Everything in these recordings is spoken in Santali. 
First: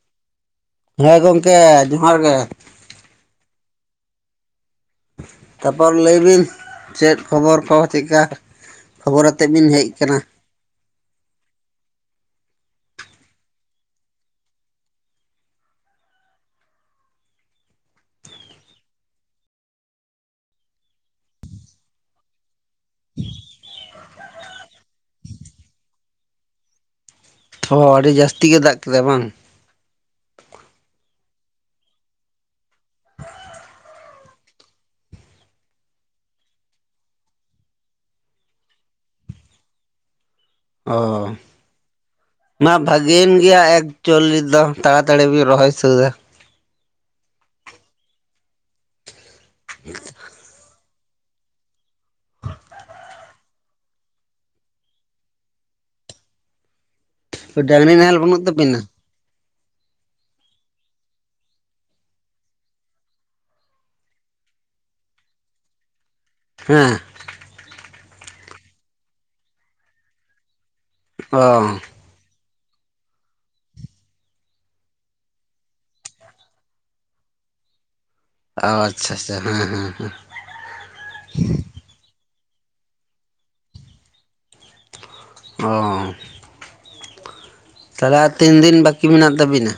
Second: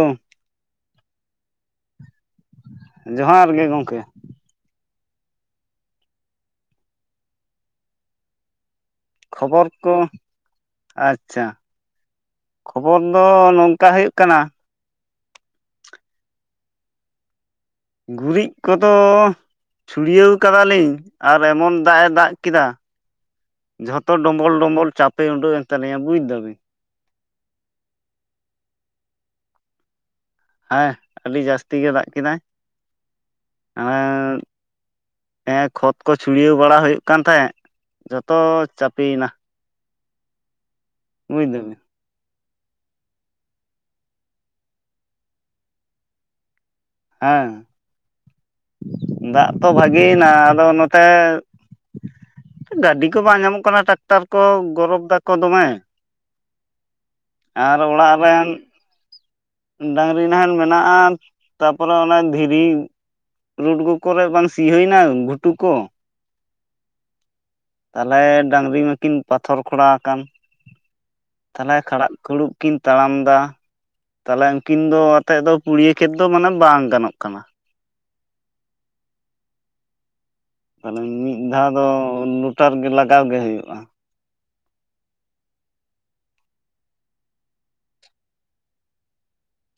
ᱛ ᱦᱮᱸ ᱜᱚᱢᱠᱮ ᱡᱚᱦᱟᱨ ᱜᱮ ᱾ ᱡᱚᱦᱟᱨ ᱜᱮ ᱜᱚᱝᱠᱮ ᱾ ᱠᱷᱚᱵᱚᱨ ᱞᱟᱹᱭ ᱵᱤᱱ ᱪᱮᱫ ᱠᱷᱚᱵᱚᱨ ᱠᱚ ᱪᱤᱠᱟ ᱠᱷᱚᱵᱚᱨ ᱠᱚ ᱟᱪᱪᱷᱟ, ᱠᱷᱚᱵᱚᱨ ᱫᱚ ᱱᱚᱝᱠᱟ ᱦᱩᱭᱩᱜ ᱠᱟᱱᱟ ᱜᱩᱨᱤᱡ ᱠᱚᱫᱚ ᱪᱷᱩᱲᱭᱟᱹᱣ ᱠᱟᱫᱟᱞᱤᱧ ᱟᱨ ᱮᱢᱚᱱ ᱫᱟᱜ ᱮ ᱫᱟᱜ ᱠᱮᱫᱟ ᱾ ᱡᱷᱚᱛᱚ ᱰᱚᱢᱵᱚᱞ ᱰᱚᱢᱵᱚᱞ ᱪᱟᱯᱮ ᱩᱰᱩᱜ ᱮᱱ ᱛᱟᱞᱤᱧᱟ ᱵᱩᱡ ᱮᱫᱟ ᱵᱤᱱ ᱾ ᱦᱚ ᱟᱹᱰᱤ ᱡᱟᱹᱥᱛᱤ ᱜᱮ ᱫᱟᱜ ᱠᱮᱫᱟ ᱵᱟᱝ? ᱦᱮᱸ ᱟᱹᱰᱤ ᱡᱟᱹᱥᱛᱤ ᱜᱮ ᱫᱟᱜ ᱠᱮᱫᱟᱭ ᱾ ᱟᱨ ᱦᱮᱸ ᱠᱷᱚᱛ ᱠᱚ ᱪᱷᱩᱲᱭᱟᱹᱣ ᱵᱟᱲᱟ ᱦᱩᱭᱩᱜ ᱠᱟᱱ ᱛᱟᱦᱮᱸᱫ ᱡᱚᱛᱚ ᱪᱟᱯᱤᱭᱮᱱᱟ ᱾ ᱚ ᱫᱟᱵᱤᱱ ᱢᱟ ᱵᱷᱟᱜᱤᱭᱮᱱ ᱜᱮᱭᱟ ᱮᱠᱪᱚᱞᱤ ᱫᱚ ᱛᱟᱲᱟᱛᱟᱲᱤ ᱵᱤᱱ ᱨᱚᱦᱚᱭ ᱥᱟᱹᱛ-ᱟ ᱾ ᱦᱮᱸ ᱫᱟᱜ ᱛᱚ ᱵᱷᱟᱜᱤᱭᱮᱱᱟ ᱟᱫᱚ ᱱᱚᱛᱮ ᱾ ᱜᱟᱹᱰᱤ ᱠᱚ ᱵᱟᱝ ᱧᱟᱢᱚᱜ ᱠᱟᱱᱟ ᱴᱟᱠᱴᱟᱨ ᱠᱚ ᱜᱚᱨᱚᱵᱽ ᱫᱟᱠᱚ ᱫᱚᱢᱮ ᱾ ᱟᱨ ᱰᱟᱝᱨᱤ ᱚᱲᱟᱜ ᱱᱟᱦᱮᱞ ᱵᱟᱹᱱᱩᱜ ᱨᱮᱱ ᱛᱟᱹᱵᱤᱱᱟ ᱰᱟᱝᱨᱤ ᱱᱟᱦᱮᱞ ᱢᱮᱱᱟᱜᱼᱟ, ᱛᱟᱯᱚᱨᱮ ᱚᱱᱟ ᱫᱷᱤᱨᱤ ᱨᱩᱰᱜᱩ ᱠᱚᱨᱮ ᱵᱟᱝ ᱥᱤ ᱦᱩᱭ ᱮᱱᱟ ᱜᱷᱩᱴᱩ ᱠᱚ ᱦᱮᱸ ᱛᱟᱞᱦᱮ ᱰᱟᱝᱨᱤ ᱢᱟᱠᱤᱱ ᱯᱟᱛᱷᱚᱨ ᱠᱷᱚᱲᱟᱣ ᱟᱠᱟᱱ ᱚ ᱛᱟᱞᱦᱮ ᱠᱷᱟᱲᱟᱜ ᱠᱷᱩᱲᱩᱵ ᱠᱤᱱ ᱛᱟᱲᱟᱢ ᱮᱫᱟ ᱛᱟᱞᱦᱮ ᱩᱱᱠᱤᱱ ᱫᱚ ᱟᱛᱮᱫ ᱫᱚ ᱯᱩᱲᱤᱭᱟᱹ ᱠᱷᱮᱛ ᱫᱚ ᱢᱟᱱᱮ ᱵᱟᱝ ᱜᱟᱱᱚᱜ ᱠᱟᱱᱟ ᱚ ᱟᱪᱪᱷᱟ ᱟᱪᱪᱷᱟ ᱦᱮᱸ ᱦᱮᱸ ᱦᱮᱸ ᱛᱟᱦᱚᱞᱮ ᱢᱤᱫ ᱫᱷᱟᱣ ᱫᱚ ᱞᱚᱴᱟᱨ ᱜᱮ ᱞᱟᱜᱟᱣ ᱜᱮ ᱦᱩᱭᱩᱜᱼᱟ ᱚ ᱛᱟᱦᱚᱞᱮ ᱟᱨ ᱛᱤᱱ ᱫᱤᱱ ᱵᱟᱹᱠᱤ ᱢᱮᱱᱟᱜ ᱛᱟᱵᱤᱱᱟ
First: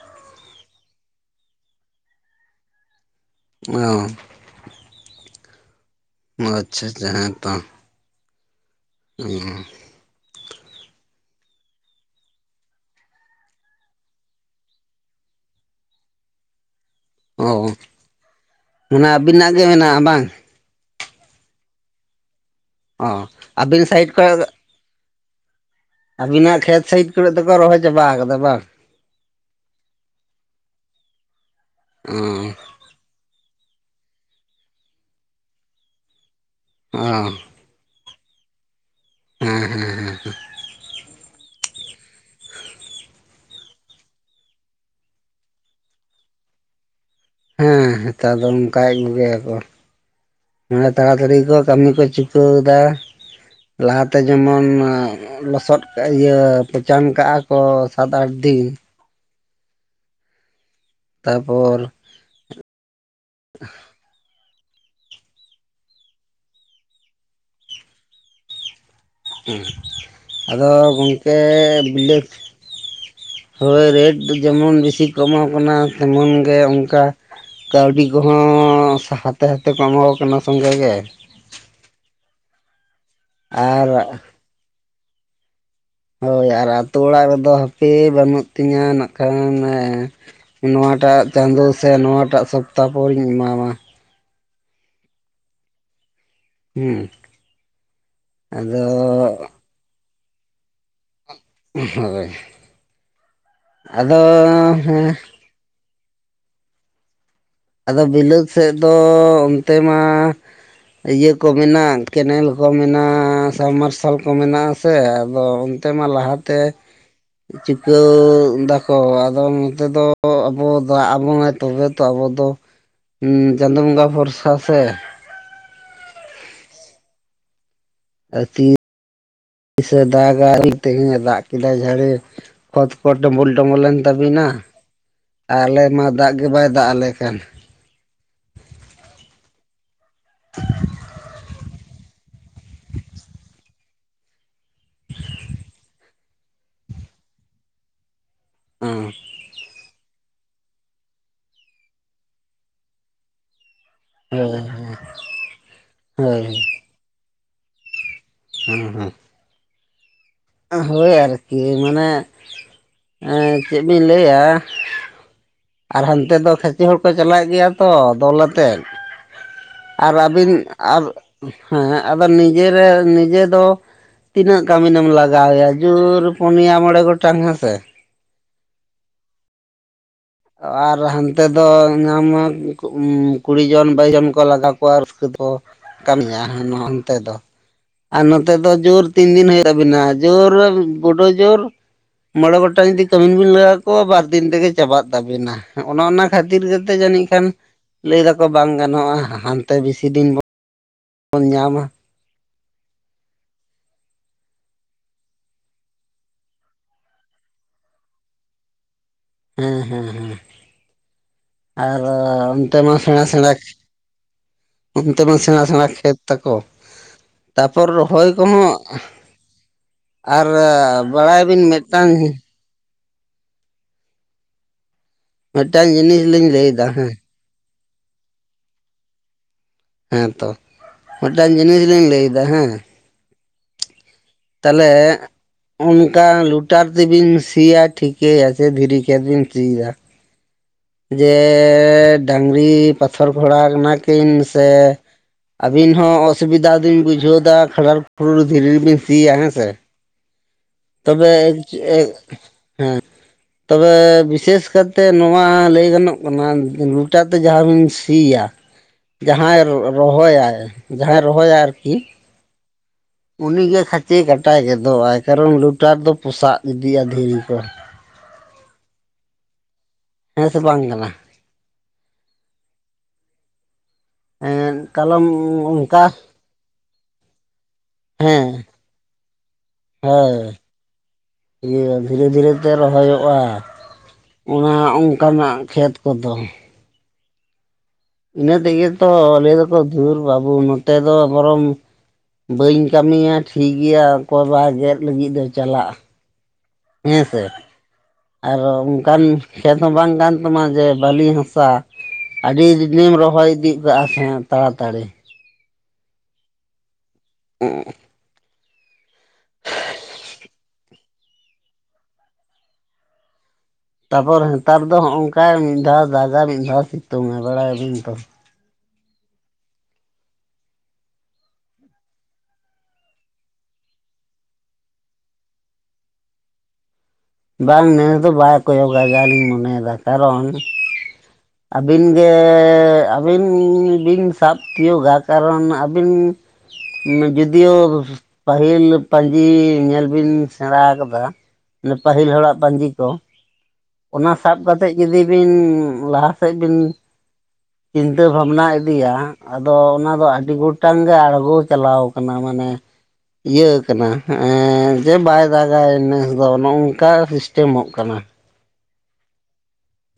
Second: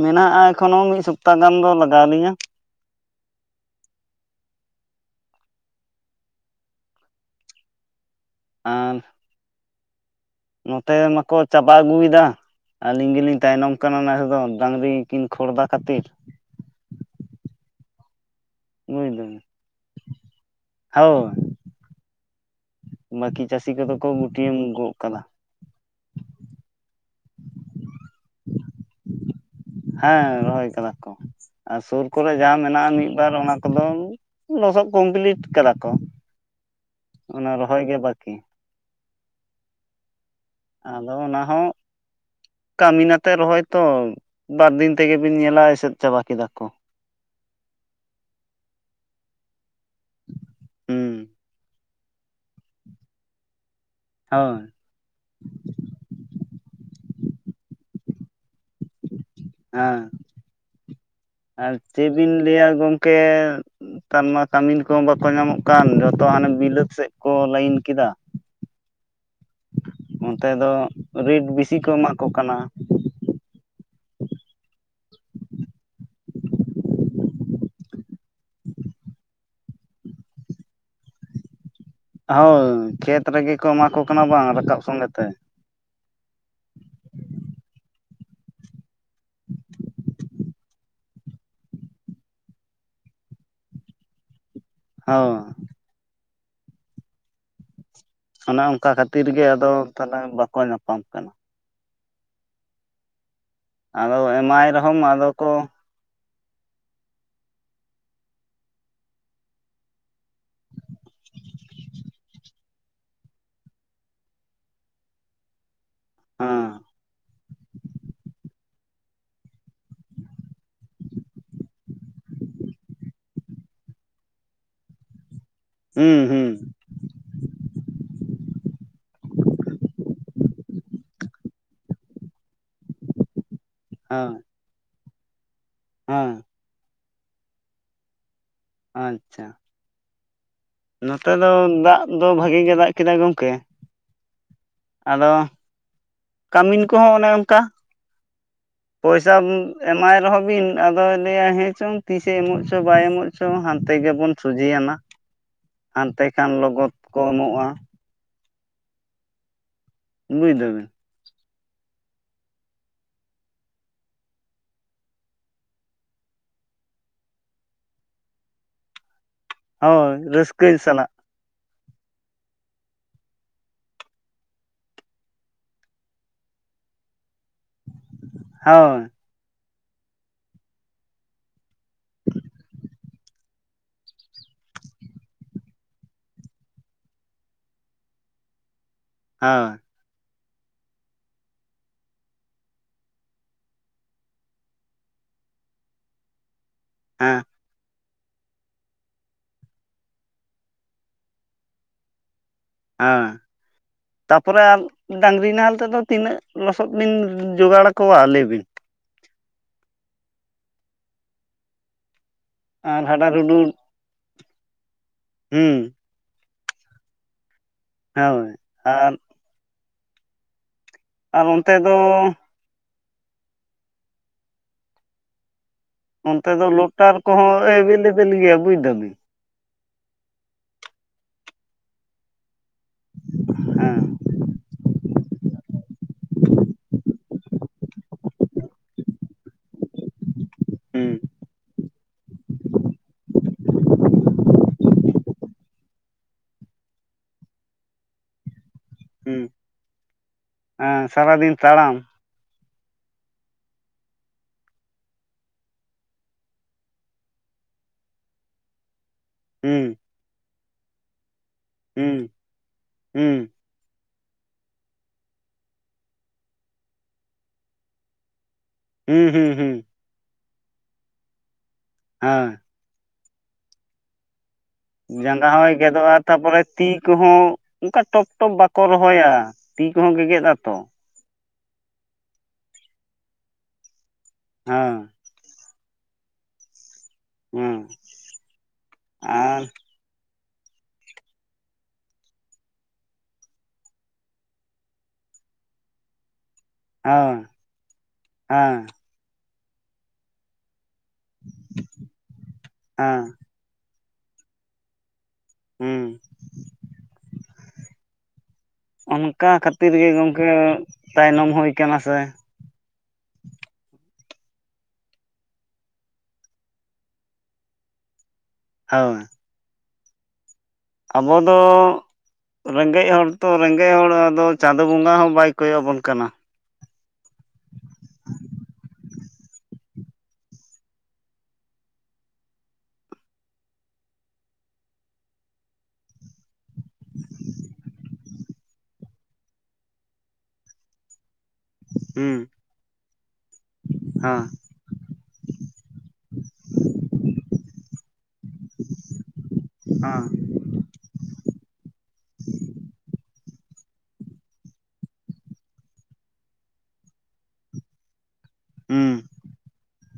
ᱢᱮᱱᱟᱜᱼᱟ ᱮᱠᱷᱚᱱᱳ ᱢᱤᱫ ᱥᱚᱯᱛᱟᱦᱚ ᱜᱟᱱ ᱫᱚ ᱞᱟᱜᱟᱣᱞᱤᱧᱟ ᱚ ᱚ ᱟᱪᱪᱷᱟ ᱟᱪᱪᱷᱟ ᱦᱮᱸ ᱛᱚ ᱟᱨ ᱟ ᱱᱚᱛᱮ ᱢᱟᱠᱚ ᱪᱟᱵᱟ ᱟᱹᱜᱩᱭᱮᱫᱟ ᱟᱹᱞᱤᱧ ᱜᱮᱞᱤᱧ ᱛᱟᱭᱱᱚᱢ ᱠᱟᱱᱟ ᱱᱮᱥ ᱫᱚ ᱰᱟᱝᱨᱤ ᱠᱤᱱ ᱠᱷᱚᱲᱫᱟ ᱠᱷᱟᱹᱛᱤᱨ ᱚ ᱢᱟᱱᱮ ᱵᱩᱡᱷ ᱫᱟᱵᱮᱱ ᱟᱹᱵᱤᱱᱟᱜ ᱜᱮ ᱢᱮᱱᱟᱜᱼᱟ ᱵᱟᱝ ᱦᱳᱭ ᱚ ᱵᱟᱹᱠᱤ ᱪᱟᱹᱥᱤ ᱟᱹᱵᱤᱱ ᱠᱚᱫᱚ ᱥᱟᱭᱤᱰ ᱠᱚ ᱜᱩᱴᱤᱭᱟᱹᱢ ᱜᱚᱫ ᱠᱟᱫᱟ ᱟᱵᱤᱱᱟᱜ ᱠᱷᱮᱛ ᱥᱟᱭᱤᱴ ᱠᱚᱨᱮ ᱫᱚᱠᱚ ᱨᱚᱦᱚᱭ ᱪᱟᱵᱟ ᱠᱟᱫᱟ ᱵᱟᱝ ᱦᱮᱸ ᱨᱚᱦᱚᱭ ᱠᱟᱫᱟ ᱠᱚ ᱟᱨ ᱥᱳᱨ ᱚ ᱠᱚᱨᱮ ᱡᱟᱦᱟᱸ ᱢᱮᱱᱟᱜ-ᱟ ᱢᱤᱫ ᱵᱟᱨ ᱚᱱᱟ ᱠᱚᱫᱚ ᱞᱚᱥᱚᱫ ᱠᱚᱢᱯᱞᱤᱴ ᱠᱟᱫᱟ ᱠᱚ ᱾ ᱚ ᱚᱱᱟ ᱨᱚᱦᱚᱭ ᱜᱮ ᱵᱟᱠᱤ ᱦᱮᱸ ᱦᱮᱸ ᱦᱮᱸ ᱦᱮᱸ ᱟᱫᱚ ᱚᱱᱟ ᱦᱚᱸ ᱠᱟᱹᱢᱤᱱ ᱟᱛᱮ ᱨᱚᱦᱚᱭ ᱛᱚ ᱵᱟᱨ ᱫᱤᱱ ᱛᱮᱜᱮᱵᱤᱱ ᱧᱮᱞᱟ ᱮᱥᱮᱫ ᱪᱟᱵᱟ ᱠᱮᱫᱟ ᱠᱚ᱾ ᱦᱮᱸ ᱱᱮᱛᱟᱨ ᱫᱚ ᱚᱱᱠᱟ ᱭᱮᱜ ᱜᱮᱭᱟᱠᱚ ᱢᱟᱱᱮ ᱦᱩᱸ ᱛᱟᱲᱟᱛᱟᱲᱤ ᱠᱚ ᱠᱟᱹᱢᱤ ᱠᱚ ᱪᱩ ᱠᱟᱹᱣ ᱫᱟ ᱞᱟᱦᱟᱛᱮ ᱦᱳᱭ ᱡᱮᱢᱚᱱ ᱞᱚᱥᱚᱫ ᱠᱟᱫ ᱤᱭᱟᱹ ᱯᱚᱪᱟᱱ ᱠᱟᱜ-ᱟ ᱠᱚ ᱥᱟᱛ ᱟᱴ ᱫᱤᱱ ᱦᱮᱸ ᱟᱨ ᱛᱟᱨᱯᱚᱨ ᱪᱮᱫ ᱵᱤᱱ ᱞᱟᱹᱭᱟ ᱜᱚᱝᱠᱮ ᱱᱮᱛᱟᱨᱢᱟ ᱠᱟᱹᱢᱤᱱ ᱠᱚᱦᱚᱸ ᱵᱟᱠᱚ ᱧᱟᱢᱚᱜ ᱠᱟᱱ ᱡᱚᱛᱚ ᱦᱟᱱᱮ ᱵᱤᱞᱟᱹᱛ ᱥᱮᱫ ᱠᱚ ᱞᱟᱹᱭᱤᱱ ᱠᱮᱫᱟ ᱦᱮᱸ ᱚᱱᱛᱮ ᱫᱚ ᱟᱫᱚ ᱜᱚᱝᱠᱮ ᱨᱮᱴ ᱵᱮᱥᱤ ᱠᱚ ᱮᱢᱟ ᱠᱚ ᱵᱤᱞᱟᱹᱛ ᱠᱟᱱᱟ ᱦᱳᱭ ᱨᱮᱴ ᱡᱮᱢᱚᱱ ᱵᱮᱥᱤ ᱠᱚ ᱮᱢᱟ ᱠᱚ ᱠᱟᱱᱟ ᱛᱮᱢᱚᱱ ᱜᱮ ᱚᱱᱠᱟ ᱠᱟᱹᱣᱰᱤ ᱠᱚᱦᱚᱸ ᱦᱟᱛᱮ ᱦᱟᱛᱮ ᱠᱚ ᱮᱢᱟᱣᱴ ᱠᱚ ᱠᱟᱱᱟ ᱥᱚᱸᱜᱮ ᱜᱮ᱾ ᱦᱳᱭ ᱠᱷᱮᱛ ᱨᱮᱜᱮ ᱠᱚ ᱮᱢᱟ ᱟᱨ ᱠᱚ ᱠᱟᱱᱟ ᱵᱟᱝ ᱨᱟᱠᱟᱵ ᱥᱚᱸᱜᱮ ᱛᱮ᱾ ᱦᱳᱭ ᱟᱨ ᱟᱛᱳ ᱚᱲᱟᱜ ᱨᱮᱫᱚ ᱦᱟᱯᱮ ᱵᱟᱹᱱᱩᱜ ᱛᱤᱧᱟᱹ ᱱᱟᱜ ᱠᱷᱟᱱ ᱱᱚᱣᱟ ᱴᱟᱜ ᱪᱟᱸᱫᱳ ᱥᱮ ᱱᱚᱣᱟᱴᱟᱜ ᱥᱚᱯᱛᱟᱦᱚ ᱯᱚᱨᱤᱧ ᱮᱢᱟᱢᱟ᱾ ᱦᱚᱸ ᱦᱩᱸ ᱚᱱᱮ ᱚᱱᱠᱟ ᱠᱷᱟᱹᱛᱤᱨ ᱜᱮ ᱟᱫᱚ ᱛᱟᱞᱦᱮ ᱵᱟᱠᱚ ᱧᱟᱯᱟᱢ ᱠᱟᱱᱟ᱾ ᱦᱳᱭ ᱮᱢᱟᱭ ᱟᱫᱚ ᱨᱮᱦᱚᱸᱢ ᱦᱮᱸ ᱟᱫᱚ ᱠᱚ ᱟᱫᱚ ᱵᱤᱞᱟᱹᱛ ᱥᱮᱫ ᱫᱚ ᱚᱱᱛᱮ ᱢᱟ ᱤᱭᱟᱹ ᱠᱚ ᱢᱮᱱᱟᱜ ᱠᱮᱱᱮᱞ ᱠᱚ ᱢᱮᱱᱟᱜ-ᱟ ᱥᱟᱵ ᱢᱟᱨᱥᱟᱞ ᱠᱚ ᱢᱮᱱᱟᱜ-ᱟ ᱥᱮ ᱟᱫᱚ ᱛᱮᱢᱟ ᱞᱟᱦᱟᱛᱮ ᱦᱮᱸ ᱪᱩᱠᱟᱹᱣ ᱫᱟᱠᱚ ᱟᱫᱚ ᱱᱚᱛᱮ ᱫᱚ ᱟᱵᱚ ᱫᱟᱜ ᱟᱵᱚᱱᱟᱭ ᱛᱚᱵᱮ ᱛᱚ ᱟᱵᱚ ᱫᱚ ᱩᱸ ᱪᱟᱸᱫᱳ ᱵᱚᱸᱜᱟ ᱵᱷᱚᱨᱥᱟ ᱥᱮ᱾ ᱦᱩᱸ ᱦᱩᱸ᱾ ᱟᱨ ᱛᱤ ᱥᱮ ᱫᱟᱜᱟ ᱛᱮᱦᱮᱧᱮ ᱫᱟᱜ ᱠᱮᱫᱟᱭ ᱡᱷᱟᱲᱮ ᱚᱛ ᱠᱚ ᱰᱩᱵᱩᱞ ᱰᱩᱵᱩᱞ ᱮᱱ ᱦᱮᱸ ᱛᱟᱵᱤᱱᱟ ᱟᱨ ᱟᱞᱮ ᱢᱟ ᱫᱟᱜ ᱦᱮᱸ ᱜᱮ ᱵᱟᱭ ᱫᱟᱜ ᱟᱞᱮ ᱠᱟᱱ᱾ ᱟᱪᱪᱷᱟ᱾ ᱱᱚᱛᱮ ᱫᱚ ᱫᱟᱜ ᱫᱚ ᱵᱷᱟᱜᱤ ᱜᱮ ᱫᱟᱜ ᱠᱮᱫᱟ ᱜᱚᱝᱠᱮ᱾ ᱟᱫᱚ ᱠᱟᱹᱢᱤᱱ ᱠᱚᱦᱚᱸ ᱚᱱᱮ ᱚᱱᱠᱟ ᱯᱚᱭᱥᱟᱢ ᱮᱢᱟᱭ ᱨᱮᱦᱚᱸ ᱵᱤᱱ ᱟᱫᱚᱭ ᱞᱟᱹᱭᱟ ᱦᱮᱸ ᱪᱚᱝ ᱛᱤᱥᱮ ᱮᱢᱚᱜ ᱪᱚ ᱵᱟᱭ ᱮᱢᱚᱜ ᱪᱚ ᱦᱟᱸᱱᱛᱮ ᱜᱮᱵᱚᱱ ᱦᱳᱭ ᱥᱚᱡᱷᱮᱭᱟᱱᱟ ᱦᱟᱱᱛᱮ ᱦᱳᱭ ᱠᱷᱟᱱ ᱞᱚᱜᱚᱫ ᱠᱚ ᱮᱢᱚᱜ-ᱟ᱾ ᱦᱩᱸ ᱦᱩᱸ᱾ ᱵᱩᱡ ᱫᱟᱵᱤᱱ ᱦᱳᱭ ᱟᱨᱠᱤ, ᱢᱟᱱᱮ ᱮᱸ ᱪᱮᱫ ᱵᱤᱱ ᱞᱟᱹᱭᱟ ᱟᱨ ᱦᱟᱸᱱᱛᱮ ᱫᱚ ᱠᱷᱟᱪᱮ ᱦᱚᱲ ᱠᱚ ᱪᱟᱞᱟᱜ ᱜᱮᱭᱟ ᱛᱚ ᱫᱚᱞ ᱟᱛᱮᱫ᱾ ᱦᱳᱭ ᱟᱨ ᱟᱹᱵᱤᱱ ᱨᱟᱹᱥᱠᱟᱹ ᱟᱨ ᱥᱟᱞᱟᱜ ᱦᱮᱸ ᱟᱫᱚ ᱱᱤᱡᱮᱨᱮ ᱱᱤᱡᱮ ᱫᱚ ᱛᱤᱱᱟᱹᱜ ᱠᱟᱹᱢᱤᱱᱮᱢ ᱞᱟᱜᱟᱣ ᱮᱭᱟ ᱡᱳᱨ ᱯᱩᱱᱭᱟ ᱢᱚᱬᱮ ᱜᱚᱴᱟᱝ ᱦᱮᱸᱥᱮ᱾ ᱦᱳᱭ᱾ ᱟᱨ ᱦᱟᱸᱱᱛᱮ ᱫᱚ ᱧᱟᱢᱟ ᱠᱩᱲᱤ ᱡᱚᱱ ᱵᱟᱭᱤᱥ ᱡᱚᱱ ᱠᱚ ᱞᱟᱜᱟᱣ ᱠᱚᱣᱟ ᱨᱟᱹᱥᱠᱟᱹ ᱠᱚ ᱠᱟᱹᱢᱤᱭᱟ ᱚᱱᱛᱮ ᱫᱚ ᱟᱨ ᱱᱚᱛᱮ ᱫᱚ ᱡᱳᱨ ᱛᱤᱱ ᱫᱤᱱ ᱦᱩᱭᱩᱜ ᱦᱳᱭ ᱛᱟᱵᱤᱱᱟ ᱡᱳᱨ ᱵᱳᱰᱳ ᱡᱳᱨ ᱢᱚᱬᱮ ᱜᱚᱴᱟᱝ ᱡᱩᱫᱤ ᱠᱟᱹᱢᱤᱱ ᱵᱤᱱ ᱞᱟᱜᱟᱣ ᱠᱚᱣᱟ ᱵᱟᱨ ᱫᱤᱱ ᱛᱮᱜᱮ ᱪᱟᱵᱟᱜ ᱛᱟᱵᱤᱱᱟ, ᱦᱚᱸᱜᱼᱱᱟ ᱚᱱᱟ ᱠᱷᱟᱹᱛᱤᱨ ᱜᱮᱛᱚ ᱡᱟᱹᱱᱤᱡ ᱦᱮᱸ ᱠᱷᱟᱱ ᱞᱟᱹᱭ ᱫᱟᱠᱚ ᱵᱟᱝ ᱜᱟᱱᱚᱜ-ᱟ ᱦᱟᱸᱱᱛᱮ ᱵᱮᱥᱤ ᱫᱤᱱ ᱵᱚᱱ ᱧᱟᱢᱟ᱾ ᱦᱮᱸ᱾ ᱛᱟᱯᱚᱨᱮ ᱟᱨ ᱰᱟᱝᱨᱤ ᱱᱟᱦᱮᱞ ᱛᱮᱫᱚ ᱛᱤᱱᱟᱹᱜ ᱞᱚᱥᱚᱫ ᱵᱤᱱ ᱡᱚᱜᱟᱲ ᱠᱚᱣᱟ ᱞᱟᱹᱭ ᱵᱤᱱ᱾ ᱦᱮᱸ ᱦᱮᱸ ᱦᱮᱸ ᱟᱨ ᱚᱱᱛᱮ ᱢᱟ ᱟᱨ ᱥᱮᱬᱟ ᱦᱟᱰᱟᱨ ᱥᱮᱬᱟ ᱦᱩᱰᱩᱨ ᱚᱱᱛᱮ ᱢᱟ ᱥᱮᱬᱟ ᱦᱩᱸ ᱥᱮᱬᱟ ᱠᱷᱮᱛ ᱛᱟᱠᱚ᱾ ᱛᱟᱯᱚᱨ ᱨᱚᱦᱚᱭ ᱦᱳᱭ ᱠᱚᱦᱚᱸ ᱟᱨ ᱟᱨ ᱟᱨ ᱵᱟᱲᱟᱭᱵᱤᱱ ᱚᱱᱛᱮ ᱫᱚ ᱢᱮᱫᱴᱟᱝ ᱢᱮᱫᱴᱟᱝ ᱡᱤᱱᱤ ᱱᱚᱱᱛᱮ ᱫᱚ ᱞᱚᱴᱟᱨ ᱠᱚᱦᱚᱸ ᱮᱵᱮᱞᱮᱵᱮᱞ ᱜᱮᱭᱟ ᱵᱩᱡ ᱫᱟᱵᱤᱱ᱾ ᱦᱮᱸ ᱛᱚ ᱢᱤᱫᱴᱟᱝ ᱡᱤᱱᱤᱥ ᱞᱤᱧ ᱞᱟᱹᱭ ᱫᱟ ᱦᱮᱸ, ᱦᱮᱸ᱾ ᱛᱟᱦᱞᱮ ᱚᱱᱠᱟ ᱞᱩᱴᱟᱨ ᱛᱮᱵᱤᱱ ᱥᱤᱭᱟ ᱴᱷᱤᱠᱟᱹᱭᱟ ᱟᱪᱷᱮ ᱫᱷᱤᱨᱤ ᱠᱷᱮᱛ ᱵᱤᱱ ᱥᱤᱭ ᱫᱟ ᱦᱩᱸ ᱡᱮ ᱰᱟᱹᱝᱨᱤ ᱯᱟᱛᱷᱚᱨ ᱜᱷᱳᱚᱲᱟ ᱠᱟᱱᱟ ᱠᱤᱱ ᱥᱮ ᱟᱹᱵᱤᱱ ᱦᱚᱸ ᱚᱥᱩᱵᱤᱫᱟ ᱵᱤᱱ ᱵᱩᱡᱷᱟᱹᱣ ᱫᱟ ᱠᱷᱟᱰᱟᱨ ᱠᱷᱩᱩᱨ ᱫᱷᱤᱨᱤ ᱨᱮᱵᱤᱱ ᱥᱤᱭᱟ ᱦᱩᱸ ᱦᱮᱸ ᱥᱮ᱾ ᱦᱮᱸ ᱛᱚᱵᱮ ᱥᱟᱨᱟᱫᱤᱱ ᱮᱸ ᱪᱮ ᱛᱟᱲᱟᱢ ᱦᱮᱸ᱾ ᱛᱚᱵᱮ ᱵᱤᱥᱮᱥ ᱠᱟᱨᱛᱮ ᱱᱚᱣᱟ ᱞᱟᱹᱭ ᱜᱟᱱᱚᱜ ᱠᱟᱱᱟ ᱞᱩᱴᱟᱨ ᱛᱮ ᱡᱟᱦᱟᱸ ᱵᱤᱱ ᱥᱤᱭᱟ, ᱦᱮ ᱡᱟᱦᱟᱸᱭ ᱨᱚᱦᱚᱭᱟᱭ ᱡᱟᱦᱟᱸᱭ ᱨᱚᱦᱚᱭᱟ ᱟᱨᱠᱤ, ᱦᱩᱸ ᱦᱩᱸ᱾ ᱩᱱᱤᱜᱮ ᱠᱷᱟᱪᱮ ᱠᱟᱴᱟᱭ ᱜᱮᱫᱚᱜᱼᱟᱭ ᱠᱟᱨᱚᱱ ᱞᱚᱴᱟᱨ ᱫᱚ ᱯᱚᱥᱟᱜ ᱤᱫᱤᱜᱼᱟ ᱫᱷᱤᱨᱤ ᱠᱚ᱾ ᱦᱩᱸ ᱦᱩᱸ ᱦᱩᱸ᱾ ᱦᱮᱸ ᱥᱮ ᱵᱟᱝ ᱠᱟᱱᱟ? ᱦᱮᱸ᱾ ᱮᱸᱫ ᱡᱟᱸᱜᱟ ᱦᱚᱭ ᱜᱮᱫᱚᱜ-ᱟ ᱛᱟᱯᱚᱨᱮ ᱛᱤ ᱠᱚᱦᱚᱸ ᱚᱱᱠᱟ ᱴᱚᱯ ᱴᱚᱯ ᱦᱮᱸ ᱵᱟᱠᱚ ᱨᱚᱦᱚᱭᱟ ᱛᱤ ᱠᱚᱦᱚᱸ ᱜᱮᱜᱮᱫ ᱦᱳᱭ ᱟᱛᱚ᱾ ᱤᱭᱟᱹ ᱫᱷᱤᱨᱮ ᱫᱷᱤᱨᱮ ᱛᱮ ᱨᱚᱦᱚᱭᱚᱜ-ᱟ ᱚᱱᱟ ᱦᱮᱸ ᱚᱱᱠᱟᱱᱟᱜ ᱠᱷᱮᱛ ᱠᱚᱫᱚ ᱦᱮᱸ ᱤᱱᱟᱹ ᱛᱮᱜᱮ ᱛᱚ ᱟᱞᱮ ᱟᱨ ᱫᱚᱠᱚ ᱫᱷᱩᱨ ᱵᱟᱹᱵᱩ ᱱᱚᱛᱮ ᱫᱚ ᱵᱚᱨᱚᱢ ᱵᱟᱹᱧ ᱠᱟᱹᱢᱤᱭᱟ ᱴᱷᱤᱠ ᱜᱮᱭᱟ ᱚᱠᱚᱭᱵᱟ ᱜᱮᱫ ᱞᱟᱹᱜᱤᱫ ᱫᱚ ᱪᱟᱞᱟᱜ-ᱟ᱾ ᱦᱮᱸ ᱦᱮᱸᱥᱮ ᱟᱨᱚ ᱦᱮᱸ ᱚᱱᱠᱟᱱ ᱠᱷᱮᱛ ᱦᱚᱸ ᱵᱟᱝ ᱠᱟᱱ ᱛᱟᱢᱟ ᱡᱮ ᱵᱟᱹᱞᱤ ᱦᱟᱥᱟ ᱟᱹᱰᱤ ᱫᱤᱱᱮᱢ ᱦᱮᱸ ᱨᱚᱦᱚᱭ ᱤᱫᱤ ᱠᱟᱜ-ᱟ ᱥᱮ ᱛᱟᱹᱲᱤ ᱦᱮᱸ ᱮ [unintelligible] ᱚᱱᱠᱟ ᱠᱷᱟᱹᱛᱤᱨ ᱜᱮ ᱜᱚᱝᱠᱮ ᱛᱟᱭᱱᱚᱢ ᱦᱩᱭ ᱠᱟᱱᱟ ᱥᱮ᱾ ᱛᱟᱯᱚᱨ ᱱᱮᱛᱟᱨ ᱫᱚ ᱦᱚᱜ-ᱱᱚᱝᱠᱟ ᱢᱤᱫ ᱫᱷᱟᱣ ᱫᱟᱜᱟ ᱢᱤᱫ ᱫᱷᱟᱣ ᱥᱤᱛᱩᱝ ᱮ ᱵᱟᱲᱟᱭᱟᱵᱤᱱ ᱛᱚ ᱦᱳᱭ ᱟᱵᱚ ᱫᱚ ᱨᱮᱸᱜᱮᱡ ᱦᱚᱲ ᱛᱚ ᱨᱮᱸᱜᱮᱡ ᱦᱚᱲ ᱟᱫᱚ ᱪᱟᱸᱫᱳ ᱵᱚᱸᱜᱟ ᱦᱚᱸ ᱵᱟᱭ ᱠᱚᱭᱚᱜᱵᱚᱱ ᱠᱟᱱᱟ᱾ ᱵᱟᱝ ᱱᱮᱥ ᱫᱚ ᱵᱟᱭ ᱠᱚᱭᱚᱜ ᱟᱡ ᱡᱟᱞᱤᱧ ᱢᱚᱱᱮᱭᱮᱫᱟ ᱠᱟᱨᱚᱱ ᱟᱹᱵᱤᱱ ᱜᱮ ᱟᱹᱵᱤᱱ ᱵᱤᱱ ᱥᱟᱵ ᱛᱤᱭᱳᱚᱜᱟ ᱠᱟᱨᱚᱱ ᱟᱹᱵᱤᱱ ᱡᱚᱫᱤᱭᱳ ᱯᱟᱹᱦᱤᱞ ᱯᱟᱹᱧᱡᱤ ᱧᱮᱞ ᱵᱤᱱ ᱥᱮᱬᱟ ᱠᱟᱫᱟ ᱯᱟᱹᱦᱤᱞ ᱦᱩᱸ ᱦᱚᱲᱟᱜ ᱯᱟᱸᱡᱤ ᱠᱚ ᱚᱱᱟ ᱦᱮᱸ ᱥᱟᱵ ᱠᱟᱛᱮᱫ ᱡᱩᱫᱤ ᱵᱤᱱ ᱞᱟᱦᱟ ᱥᱮᱫ ᱵᱤᱱ ᱪᱤᱱᱛᱟᱹ ᱵᱷᱟᱵᱽᱱᱟ ᱤᱫᱤᱭᱟ ᱟᱫᱚ ᱚᱱᱟ ᱫᱚ ᱟᱹᱰᱤ ᱜᱚᱴᱟᱝ ᱜᱮ ᱟᱬᱜᱚ ᱪᱟᱞᱟᱣ ᱠᱟᱱᱟ ᱢᱟᱱᱮ ᱤᱭᱟᱹ ᱠᱟᱱᱟ ᱡᱮ ᱵᱟᱭ ᱫᱟᱜᱟᱭ ᱱᱮᱥ ᱫᱚ ᱱᱚᱝᱠᱟ ᱥᱤᱥᱴᱮᱢᱚᱜ ᱠᱟᱱᱟ᱾ ᱦᱩᱸ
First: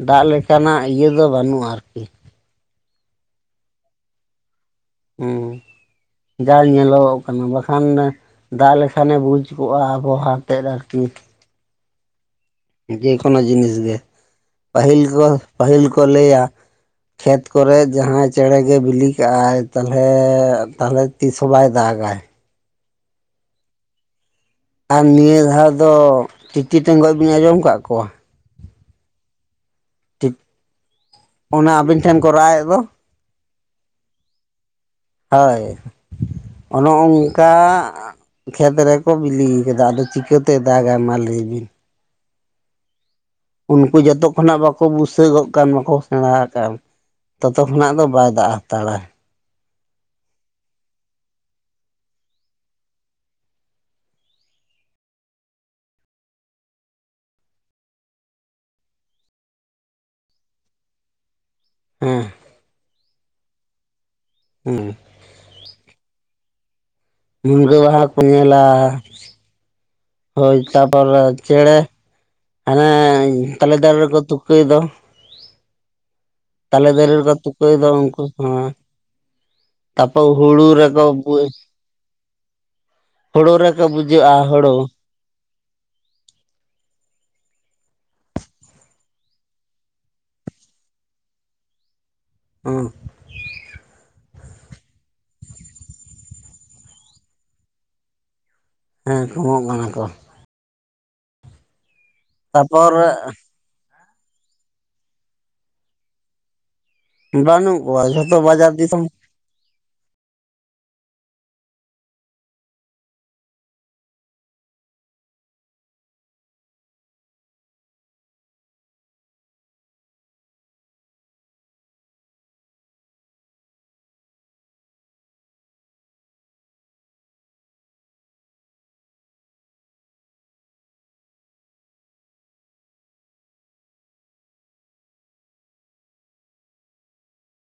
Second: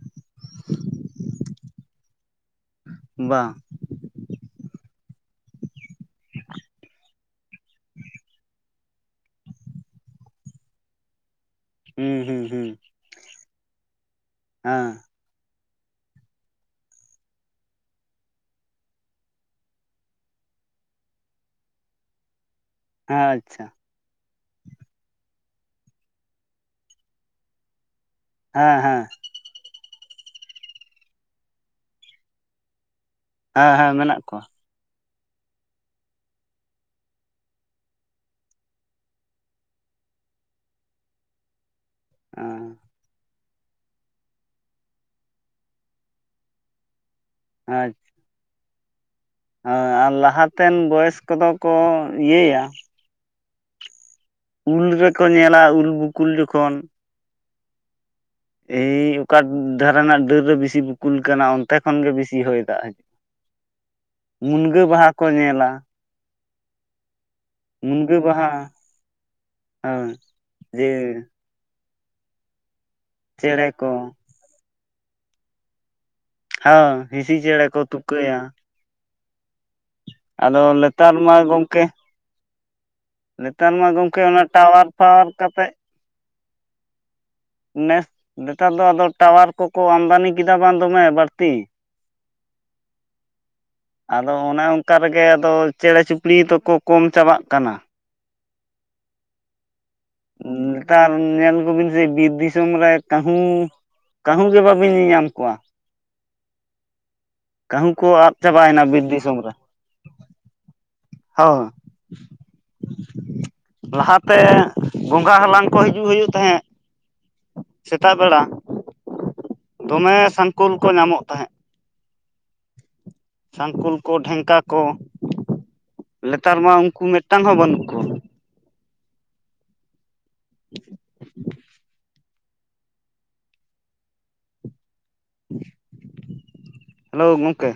ᱫᱟᱜ ᱞᱮᱠᱟᱱᱟᱜ ᱤᱭᱟᱹ ᱫᱚ ᱵᱟᱹᱱᱩᱜ-ᱟ ᱟᱨᱠᱤ ᱵᱟᱝ ᱦᱩᱸ ᱡᱟ ᱧᱮᱞᱚᱜᱚᱜ ᱠᱟᱱᱟ ᱵᱟᱠᱷᱟᱱ ᱫᱟᱜ ᱞᱮᱠᱷᱟᱱᱮ ᱵᱩᱡᱽ ᱠᱚᱜ-ᱟ ᱟᱵᱚᱦᱟ ᱮᱱᱛᱮ ᱟᱨᱠᱤ ᱦᱩᱸ ᱦᱩᱸ ᱦᱩᱸ ᱡᱮᱠᱳᱱᱳ ᱡᱤᱱᱤᱥ ᱜᱮ ᱦᱮᱸ ᱯᱟᱹᱦᱤᱞ ᱠᱚ ᱯᱟᱹᱦᱤᱞ ᱠᱚ ᱞᱟᱹᱭ ᱟ ᱠᱷᱮᱛ ᱠᱚᱨᱮ ᱡᱟᱦᱟᱸᱭ ᱪᱮᱬᱮ ᱜᱮ ᱵᱤᱞᱤ ᱠᱟᱜ-ᱟᱭ ᱛᱟᱦᱚᱞᱮ ᱛᱟᱦᱚᱞᱮ ᱛᱤᱥ ᱦᱚᱸ ᱵᱟᱭ ᱫᱟᱜᱟᱭ ᱟᱪᱪᱷᱟ ᱟᱨ ᱱᱤᱭᱟᱹ ᱫᱷᱟᱣ ᱫᱚ ᱛᱤᱛᱤ ᱴᱮᱸᱜᱚᱡ ᱵᱤᱱ ᱟᱸᱡᱚᱢ ᱠᱟᱜ ᱠᱚᱣᱟ? ᱦᱮᱸ ᱦᱮᱸ ᱴᱤ ᱚᱱᱟ ᱟᱵᱤᱱ ᱴᱷᱮᱱ ᱠᱚ ᱨᱟᱣᱮᱫ ᱫᱚ ᱦᱮᱸ ᱦᱮᱸ ᱢᱮᱱᱟᱜ ᱠᱚᱣᱟ᱾ ᱦᱳᱭ ᱚᱱᱮ ᱚᱝᱠᱟ ᱠᱷᱮᱛ ᱨᱮᱠᱚ ᱵᱤᱞᱤ ᱠᱟᱫᱟ ᱟᱫᱚ ᱪᱤᱠᱟᱹᱛᱮ ᱫᱟᱜᱟ ᱢᱟ ᱞᱟᱹᱭ ᱵᱤᱱ? ᱟ ᱩᱱᱠᱩ ᱡᱚᱛᱚ ᱠᱷᱚᱱᱟᱜ ᱵᱟᱠᱚ ᱵᱩᱥᱟᱹᱜᱚᱜ ᱠᱟᱱ ᱵᱟᱠᱚ ᱥᱮᱬᱟ ᱠᱟᱱ ᱛᱚᱛᱚ ᱠᱷᱚᱱᱟᱜ ᱫᱚ ᱵᱟᱭ ᱫᱟᱜ ᱦᱟᱛᱟᱲᱟ ᱦᱮᱸ ᱟᱨ ᱞᱟᱦᱟᱛᱮᱱ ᱵᱚᱭᱮᱥ ᱠᱚᱫᱚ ᱠᱚ ᱤᱭᱟᱹᱭᱟ ᱩᱞ ᱨᱮᱠᱚ ᱧᱮᱞᱟ ᱩᱞ ᱵᱩᱠᱩᱞ ᱡᱚᱠᱷᱚᱱ ᱮᱭ ᱚᱠᱟ ᱫᱷᱟᱨᱮ ᱨᱮᱱᱟᱜ ᱰᱟᱹᱨ ᱨᱮ ᱵᱤᱥᱤ ᱵᱩᱠᱩᱞ ᱠᱟᱱᱟ ᱚᱱ ᱚᱱᱛᱮ ᱠᱷᱚᱱ ᱜᱮ ᱦᱮᱸ ᱵᱮᱥᱤ ᱦᱚᱭ ᱫᱟᱜ ᱦᱤᱡᱩᱜᱼᱟ ᱢᱩᱱᱜᱟᱹ ᱦᱮᱸ ᱵᱟᱦᱟ ᱠᱚ ᱧᱮᱞᱟ ᱢᱩᱱᱜᱟᱹ ᱵᱟᱦᱟ ᱠᱚ ᱧᱮᱞᱟ ᱦᱩᱸ ᱦᱳᱭ ᱛᱟᱯᱚᱨᱮ ᱪᱮᱸᱲᱮ ᱦᱟᱱᱮ ᱪᱮᱬᱮ ᱛᱟᱞᱮ ᱠᱚ ᱫᱟᱨᱮ ᱨᱮᱠᱚ ᱛᱩᱠᱟᱹᱭ ᱫᱚ ᱛᱟᱞᱮ ᱦᱳᱭ ᱫᱟᱨᱮ ᱨᱮᱠᱚ ᱦᱤᱸᱥᱤ ᱪᱮᱬᱮ ᱛᱩᱠᱟᱹᱭ ᱠᱚ ᱫᱚ ᱩᱱᱠᱩ ᱛᱩᱠᱟᱹᱭᱟ ᱦᱚᱸ ᱛᱟᱯᱚᱨ ᱟᱫᱚ ᱦᱩᱲᱩ ᱨᱮᱠᱚ ᱱᱮᱛᱟᱨ ᱢᱟ ᱜᱚᱢᱠᱮ ᱦᱩᱲᱩ ᱱᱮᱛᱟᱨ ᱨᱮᱠᱚ ᱢᱟ ᱜᱚᱢᱠᱮ ᱵᱩᱡᱷᱟᱹᱜᱼᱟ ᱚᱱᱟ ᱦᱩᱲᱩ ᱴᱟᱣᱟᱨ ᱯᱟᱣᱟᱨ ᱠᱟᱛᱮᱫ ᱱᱮᱥ ᱱᱮᱛᱟᱨ ᱫᱚ ᱟᱫᱚ ᱴᱟᱣᱟᱨ ᱠᱚᱠᱚ ᱟᱢᱫᱟᱱᱤ ᱠᱮᱫᱟ ᱵᱟᱝ ᱫᱚᱢᱮ ᱵᱟᱹᱲᱛᱤ ᱚ ᱟᱫᱚ ᱚᱱᱮ ᱚᱱᱠᱟ ᱨᱮᱜᱮ ᱟᱫᱚ ᱪᱮᱬᱮ ᱪᱩᱯᱲᱤ ᱫᱚᱠᱚ ᱠᱚᱢ ᱪᱟᱵᱟᱜ ᱠᱟᱱᱟ ᱦᱮᱸ ᱠᱚᱢᱚᱜ ᱠᱟᱱᱟ ᱠᱚ ᱩᱸᱻ ᱱᱮᱛᱟᱨ ᱧᱮᱞ ᱠᱚᱵᱤᱱ ᱥᱮ ᱵᱤᱨ ᱫᱤᱥᱚᱢ ᱨᱮ ᱛᱟᱯᱚᱨ ᱠᱟᱹᱦᱩ ᱠᱟᱹᱦᱩ ᱜᱮ ᱵᱟᱹᱵᱤᱱ ᱧᱮᱞ ᱧᱟᱢ ᱠᱚᱣᱟ ᱵᱟᱹᱱᱩᱜ ᱠᱟᱹᱦᱩ ᱠᱚᱣᱟ ᱠᱚ ᱟᱫ ᱡᱷᱚᱛᱚ ᱵᱟᱡᱟᱨ ᱪᱟᱵᱟᱭᱮᱱᱟ ᱵᱤᱨ ᱫᱤᱥᱚᱢ ᱨᱮ ᱦᱚᱸ ᱞᱟᱦᱟᱛᱮ ᱜᱚᱸᱜᱟ ᱦᱟᱞᱟᱝ ᱠᱚ ᱦᱤᱡᱩᱜ ᱦᱩᱭᱩᱜ ᱛᱟᱦᱮᱸ ᱥᱮᱛᱟᱜ ᱵᱮᱲᱟ ᱫᱚᱢᱮ ᱥᱟᱝᱠᱳᱞ ᱠᱚ ᱧᱟᱢᱚᱜ ᱛᱟᱦᱮᱸ ᱥᱟᱝᱠᱳᱞ ᱠᱚ ᱰᱷᱮᱝᱠᱟ ᱠᱚ ᱱᱮᱛᱟᱨ ᱢᱟ ᱩᱱᱠᱩ ᱢᱤᱫᱴᱟᱝ ᱦᱚᱸ ᱵᱟᱹᱱᱩᱜ ᱠᱚᱣᱟ ᱦᱮᱞᱳ ᱜᱚᱝᱠᱮ